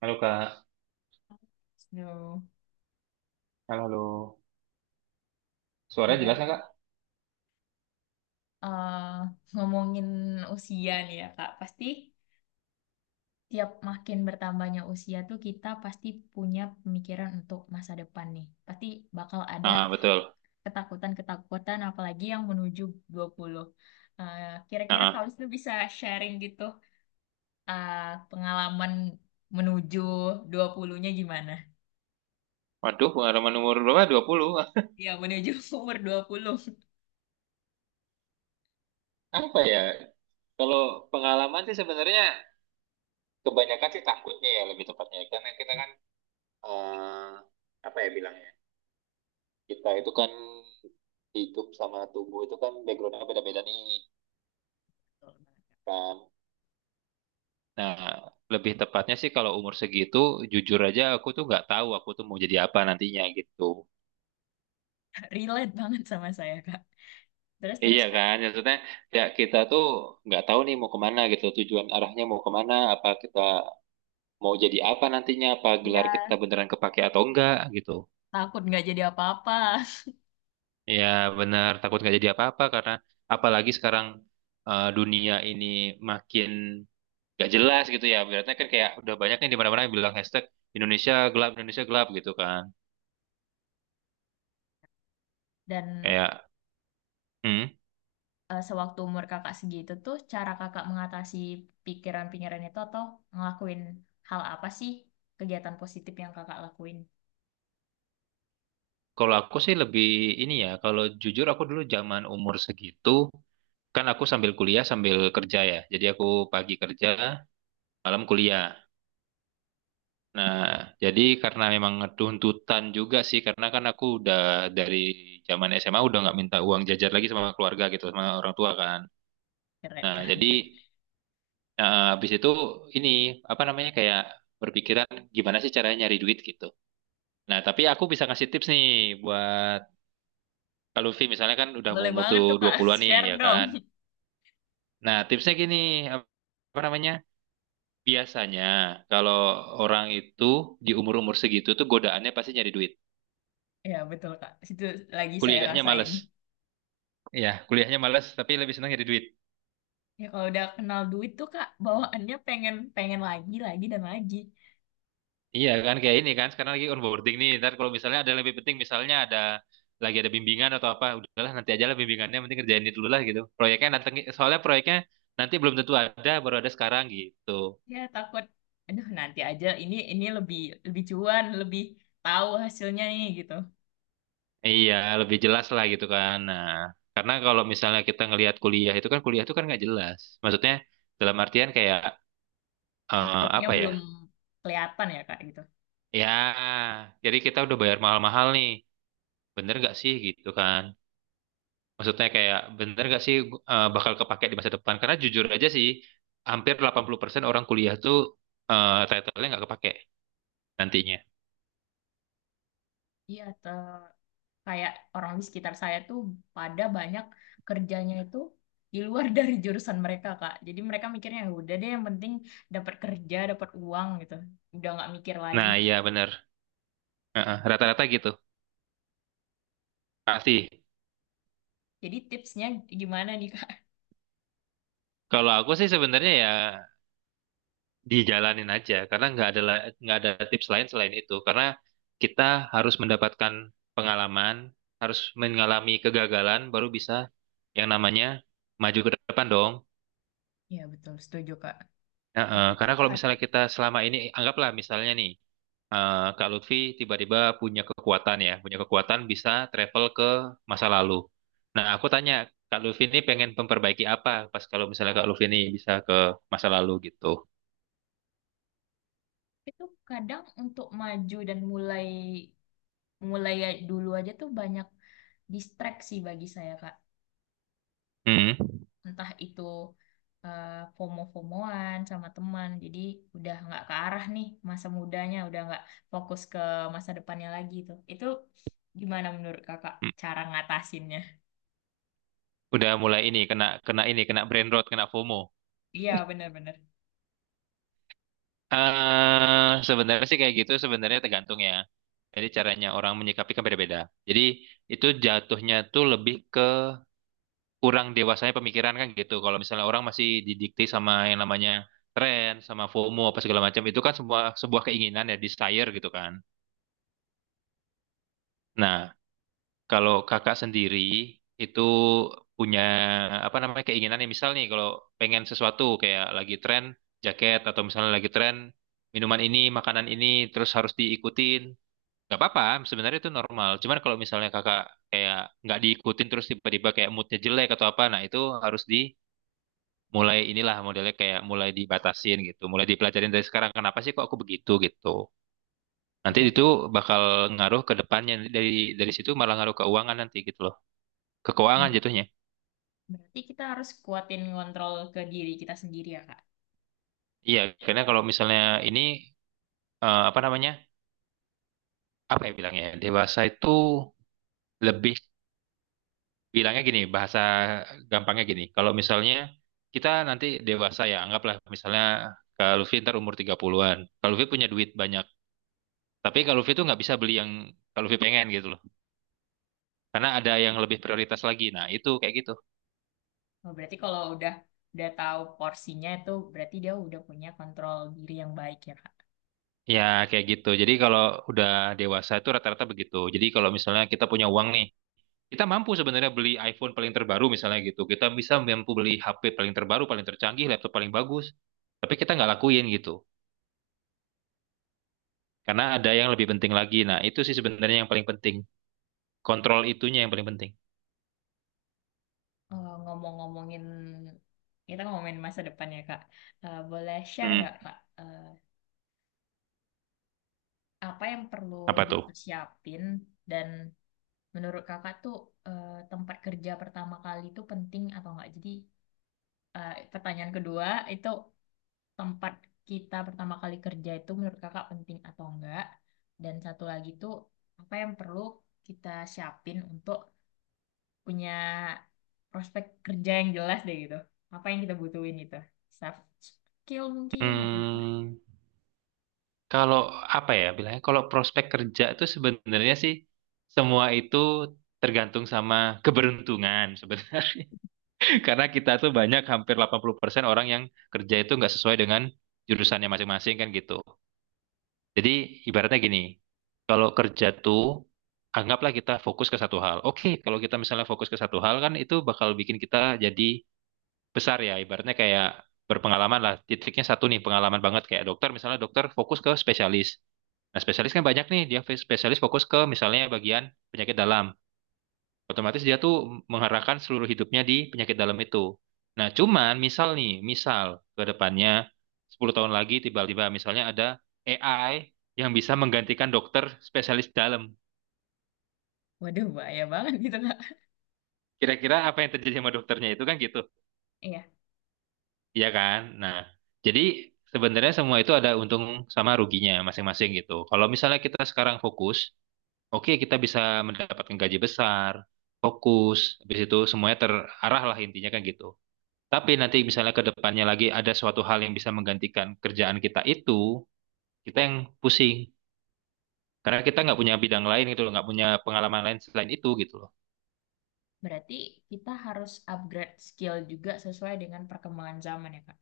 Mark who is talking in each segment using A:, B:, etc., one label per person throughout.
A: Halo Kak,
B: Aduh,
A: halo, halo. Suaranya jelas nggak
B: gimana?
A: Kak?
B: Eh, Ngomongin usia nih ya, Kak. Pasti tiap makin bertambahnya usia tuh kita pasti punya pemikiran untuk masa depan nih. Pasti bakal ada
A: Ah, betul.
B: ketakutan-ketakutan apalagi yang menuju 20. Kira-kira
A: Ah,
B: kalau
A: ah.
B: itu bisa sharing gitu, eh, pengalaman menuju 20-nya gimana?
A: Waduh, pengalaman umur berapa? Dua puluh,
B: Ya, menuju umur dua puluh.
A: apa ya? Kalau pengalaman sih sebenarnya kebanyakan sih takutnya ya lebih tepatnya. Karena kita kan, eh, apa ya bilangnya? Kita itu kan hidup sama tubuh itu kan backgroundnya beda-beda nih kan. Nah, lebih tepatnya sih kalau umur segitu, jujur aja aku tuh nggak tahu aku tuh mau jadi apa nantinya gitu.
B: Relate banget sama saya, Kak.
A: Iya
B: Terus-terus, Kak.
A: kan, maksudnya ya kita tuh nggak tahu nih mau kemana gitu, tujuan arahnya mau kemana, apa kita mau jadi apa nantinya, apa gelar
B: Ya,
A: kita beneran kepake atau enggak gitu.
B: takut nggak jadi apa-apa.
A: Ya benar, takut nggak jadi apa-apa karena apalagi sekarang dunia ini makin nggak jelas gitu ya. Berarti kan kayak udah banyak nih di mana-mana yang bilang hashtag Indonesia gelap gitu kan.
B: Dan
A: Kayak, hmm,
B: sewaktu umur Kakak segitu tuh, cara Kakak mengatasi pikiran-pikiran itu atau ngelakuin hal apa sih, kegiatan positif yang Kakak lakuin?
A: kalau aku sih lebih ini ya, kalau jujur aku dulu zaman umur segitu kan aku sambil kuliah sambil kerja ya. Jadi aku pagi kerja, malam kuliah. Nah, jadi karena memang tuntutan juga sih, karena kan aku udah dari zaman SMA udah nggak minta uang jajar lagi sama keluarga gitu, sama orang tua kan.
B: Keren,
A: Nah,
B: keren.
A: jadi
B: Keren.
A: habis itu ini apa namanya kayak berpikiran gimana sih caranya nyari duit gitu. Nah, tapi aku bisa ngasih tips nih buat kalau Luffy misalnya kan udah mau
B: Boleh
A: umur
B: banget
A: tuh
B: tuh Kak,
A: 20-an nih
B: share
A: ya
B: dong.
A: kan. Nah, tipsnya gini, apa namanya? Biasanya kalau orang itu di umur-umur segitu tuh godaannya pasti nyari duit.
B: Ya betul Kak, itu lagi saya
A: Kuliahnya
B: rasain.
A: males. Iya, kuliahnya males tapi lebih senang nyari duit.
B: Ya kalau udah kenal duit tuh Kak, bawaannya pengen pengen lagi dan lagi.
A: Iya kan kayak ini kan sekarang lagi onboarding nih. Ntar kalau misalnya ada yang lebih penting misalnya ada lagi ada bimbingan atau apa, udahlah nanti aja lah bimbingannya penting kerjain ini dulu lah gitu. Proyeknya nanti soalnya proyeknya nanti belum tentu ada baru ada sekarang gitu.
B: Ya takut, aduh nanti aja. Ini lebih lebih cuan, lebih tahu hasilnya nih gitu.
A: Iya, lebih jelas lah gitu kan. Nah, karena kalau misalnya kita ngelihat kuliah itu kan nggak jelas. Maksudnya dalam artian kayak
B: Outputnya
A: apa ya?
B: belum kelihatan ya Kak gitu.
A: Ya, jadi kita udah bayar mahal-mahal nih. Bener gak sih gitu kan? Maksudnya kayak bener gak sih bakal kepake di masa depan? Karena jujur aja sih, hampir 80% orang kuliah tuh title-nya nggak kepake nantinya.
B: Iya, kayak orang di sekitar saya tuh pada banyak kerjanya itu di luar dari jurusan mereka, Kak. Jadi mereka mikirnya, "Ya udah deh, yang penting dapat kerja, dapat uang gitu." Udah nggak mikir lagi.
A: Nah, iya bener. Heeh, rata-rata gitu. Pasti.
B: Jadi tipsnya gimana nih, Kak?
A: Kalau aku sih sebenarnya ya dijalanin aja karena nggak ada la- nggak ada tips lain selain itu karena kita harus mendapatkan pengalaman harus mengalami kegagalan baru bisa yang namanya maju ke depan dong.
B: Iya betul, setuju Kak.
A: Nah,
B: Tapi
A: karena kalau misalnya
B: terkadang
A: kita selama ini anggaplah misalnya nih Kak Lutfi tiba-tiba punya kekuatan ya punya kekuatan bisa travel ke masa lalu nah aku tanya Kak Lutfi ini pengen memperbaiki apa pas kalau misalnya Kak Lutfi ini bisa ke masa lalu gitu.
B: itu kadang untuk maju dan mulai, mulai dulu aja tuh banyak distraksi bagi saya, Kak.
A: Hmm. Hmm.
B: Entah itu eh, FOMO-FOMOan sama teman, jadi udah nggak ke arah nih, masa mudanya udah nggak fokus ke masa depannya lagi tuh. Itu gimana menurut Kakak cara ngatasinnya?
A: Udah mulai ini kena kena ini kena brain rot, kena FOMO.
B: Iya benar-benar.
A: Sebenarnya sih kayak gitu sebenarnya tergantung ya. Jadi caranya orang menyikapi kan beda-beda. Jadi itu jatuhnya tuh lebih ke kurang dewasanya pemikiran kan gitu. Kalau misalnya orang masih didikte sama yang namanya tren, sama FOMO apa segala macam itu kan sebuah sebuah keinginan ya, desire gitu kan. Nah, kalau kakak sendiri itu punya apa namanya keinginan yang misal nih kalau pengen sesuatu kayak lagi tren jaket atau misalnya lagi tren minuman ini, makanan ini terus harus diikutin. Gak apa-apa, sebenarnya itu normal. Cuman kalau misalnya kakak kayak nggak diikutin terus tiba-tiba kayak moodnya jelek atau apa, nah itu harus dimulai inilah modelnya kayak mulai dibatasin gitu, mulai dipelajarin dari sekarang. Kenapa sih kok aku begitu gitu? Nanti itu
B: Berarti,
A: bakal ngaruh ke depannya dari situ malah ngaruh keuangan nanti gitu ke keuangan
B: ber-
A: jatuhnya.
B: berarti kita harus kuatin ngontrol ke diri kita sendiri ya, Kak?
A: Iya, karena kalau misalnya ini apa namanya? Apa ya bilangnya? Dewasa itu lebih bilangnya gini, bahasa gampangnya gini. Kalau misalnya kita nanti dewasa ya, anggaplah misalnya Kak Luffy ntar umur 30-an. Kak Luffy punya duit banyak. Tapi Kak Luffy tuh nggak bisa beli yang Kak Luffy pengen gitu loh. Karena ada yang lebih prioritas lagi. Nah, itu kayak gitu.
B: Oh, berarti kalau udah, tahu porsinya, itu berarti dia udah punya kontrol diri yang baik ya, Kak?
A: Ya, kayak gitu. Jadi kalau udah dewasa itu rata-rata begitu. Jadi kalau misalnya kita punya uang nih, kita mampu sebenarnya beli iPhone paling terbaru misalnya gitu. Kita bisa mampu beli HP paling terbaru, paling tercanggih, laptop paling bagus. Tapi kita nggak lakuin gitu. Karena ada yang lebih penting lagi. Nah, itu sih sebenarnya yang paling penting. Kontrol itunya yang paling penting.
B: Ngomong-ngomongin, kita ngomongin masa depan ya, Kak. Boleh share nggak,
A: Hmm,
B: Kak? Apa yang perlu
A: apa tuh?
B: dipersiapin dan menurut Kakak tuh, tempat kerja pertama kali itu penting atau enggak? Jadi, pertanyaan kedua itu, tempat kita pertama kali kerja itu menurut Kakak penting atau enggak? Dan satu lagi tuh, apa yang perlu kita siapin untuk punya prospek kerja yang jelas deh gitu. Apa yang kita butuhin itu? Soft skill mungkin atau apa?
A: Hmm, kalau apa ya bilangnya? Kalau prospek kerja itu sebenarnya sih semua itu tergantung sama keberuntungan sebenarnya. Karena kita tuh banyak hampir 80% orang yang kerja itu nggak sesuai dengan jurusannya masing-masing kan gitu. Jadi ibaratnya gini, kalau kerja tuh anggaplah kita fokus ke satu hal. Oke, kalau kita misalnya fokus ke satu hal kan itu bakal bikin kita jadi besar ya. Ibaratnya kayak berpengalaman lah. Titiknya satu nih pengalaman banget kayak dokter misalnya dokter fokus ke spesialis. Nah, spesialis kan banyak nih, dia spesialis fokus ke misalnya bagian penyakit dalam. Otomatis dia tuh mengarahkan seluruh hidupnya di penyakit dalam itu. Nah, cuman misal nih, misal ke depannya 10 tahun lagi tiba-tiba misalnya ada AI yang bisa menggantikan dokter spesialis dalam.
B: Waduh, bahaya banget gitu, Kak.
A: Kira-kira apa yang terjadi sama dokternya itu kan gitu.
B: Iya.
A: Iya kan? Nah, jadi sebenarnya semua itu ada untung sama ruginya masing-masing gitu. Kalau misalnya kita sekarang fokus, oke kita bisa mendapatkan gaji besar, fokus, habis itu semuanya terarah lah intinya kan gitu. Tapi nanti misalnya ke depannya lagi ada suatu hal yang bisa menggantikan kerjaan kita itu, kita yang pusing. Karena kita nggak punya bidang lain gitu loh, nggak punya pengalaman lain selain itu gitu loh.
B: Berarti kita harus upgrade skill juga sesuai dengan perkembangan zaman ya, Kak.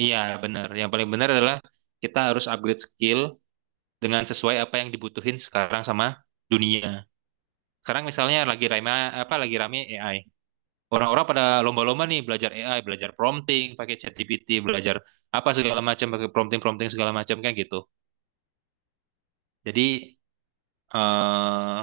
A: Iya benar. Yang paling benar adalah kita harus upgrade skill dengan sesuai apa yang dibutuhin sekarang sama dunia. Sekarang misalnya lagi rame apa lagi rame AI. Orang-orang pada lomba-lomba nih belajar AI, belajar prompting, pakai ChatGPT, belajar apa segala macam, pakai prompting-prompting segala macam kayak gitu. Jadi eh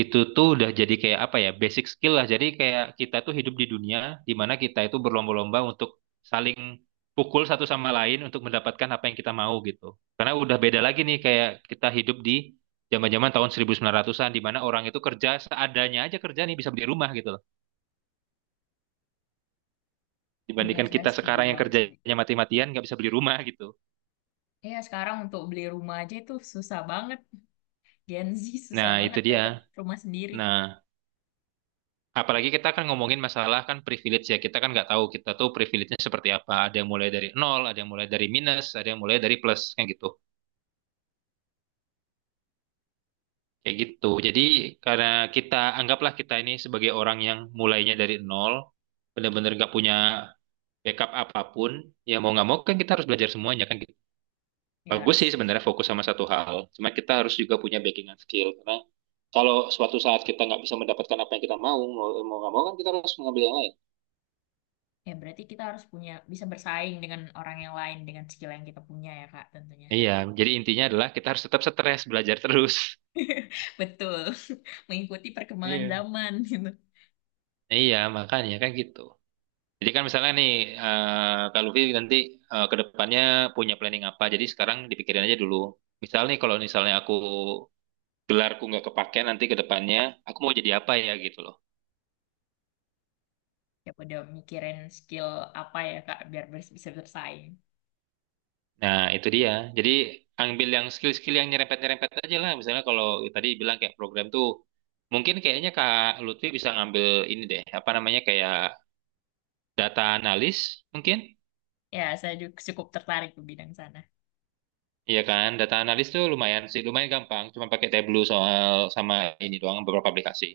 A: itu tuh udah jadi kayak apa ya basic skill lah jadi kayak kita tuh hidup di dunia di mana kita itu berlomba-lomba untuk saling pukul satu sama lain untuk mendapatkan apa yang kita mau gitu karena udah beda lagi nih kayak kita hidup di zaman-zaman tahun 1900-an di mana orang itu kerja seadanya aja kerja nih bisa beli rumah gitu loh
B: Benar,
A: dibandingkan
B: saya
A: kita
B: setuju
A: sekarang yang
B: banget sih.
A: kerjanya mati-matian nggak bisa beli rumah gitu.
B: Iya, sekarang untuk beli rumah aja itu susah banget. Gen Z susah
A: Nah itu
B: banget
A: dia.
B: dapat rumah sendiri.
A: Nah, apalagi kita kan ngomongin masalah kan privilege ya. Kita kan nggak tahu kita tuh privilege-nya seperti apa. Ada yang mulai dari nol, ada yang mulai dari minus, ada yang mulai dari plus, kayak gitu. Kayak gitu. Jadi karena kita anggaplah kita ini sebagai orang yang mulainya dari nol, benar-benar nggak punya backup apapun, ya mau nggak mau kan kita harus belajar semuanya kan gitu.
B: Ya
A: Bagus
B: harus.
A: sih sebenarnya fokus sama satu hal. Cuma kita harus juga punya backingan skill karena kalau suatu saat kita nggak bisa mendapatkan apa yang kita mau, mau nggak mau kan kita harus mengambil yang lain.
B: Ya berarti kita harus punya, bisa bersaing dengan orang yang lain dengan skill yang kita punya ya, Kak, tentunya.
A: Iya, jadi intinya adalah kita harus tetap stres, belajar terus.
B: Betul. Mengikuti perkembangan
A: Iya.
B: zaman gitu.
A: Iya, makanya kan gitu. Jadi kan misalnya nih, eh Kak Luffy nanti ke depannya punya planning apa, jadi sekarang dipikirin aja dulu. Misal nih kalau misalnya aku gelarku nggak kepake nanti ke depannya, aku mau jadi apa ya gitu loh.
B: Ya udah, mikirin skill apa ya, Kak, biar bisa bersaing.
A: Nah, itu dia. Jadi ambil yang skill-skill yang nyerempet-nyerempet aja lah. Misalnya kalau tadi bilang kayak program tuh, mungkin kayaknya Kak Lutfi bisa ngambil ini deh, apa namanya kayak data analis mungkin.
B: Ya, saya juga cukup tertarik ke bidang sana.
A: Iya kan, data analis tuh lumayan sih, lumayan gampang. Cuma pakai Tableau soal sama ini doang beberapa aplikasi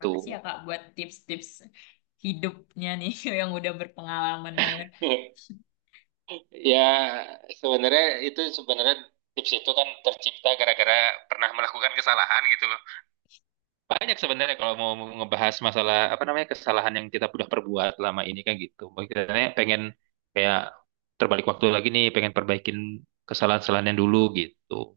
B: Makasih ya, Kak, buat tips-tips hidupnya nih yang udah berpengalaman banget.
A: Ya, sebenarnya itu sebenarnya tips itu kan tercipta gara-gara pernah melakukan kesalahan gitu loh. Banyak sebenarnya kalau mau ngebahas masalah apa namanya kesalahan yang kita sudah perbuat lama ini kan gitu. Makanya pengen kayak terbalik waktu lagi nih, pengen perbaikin kesalahan-kesalahan yang dulu gitu.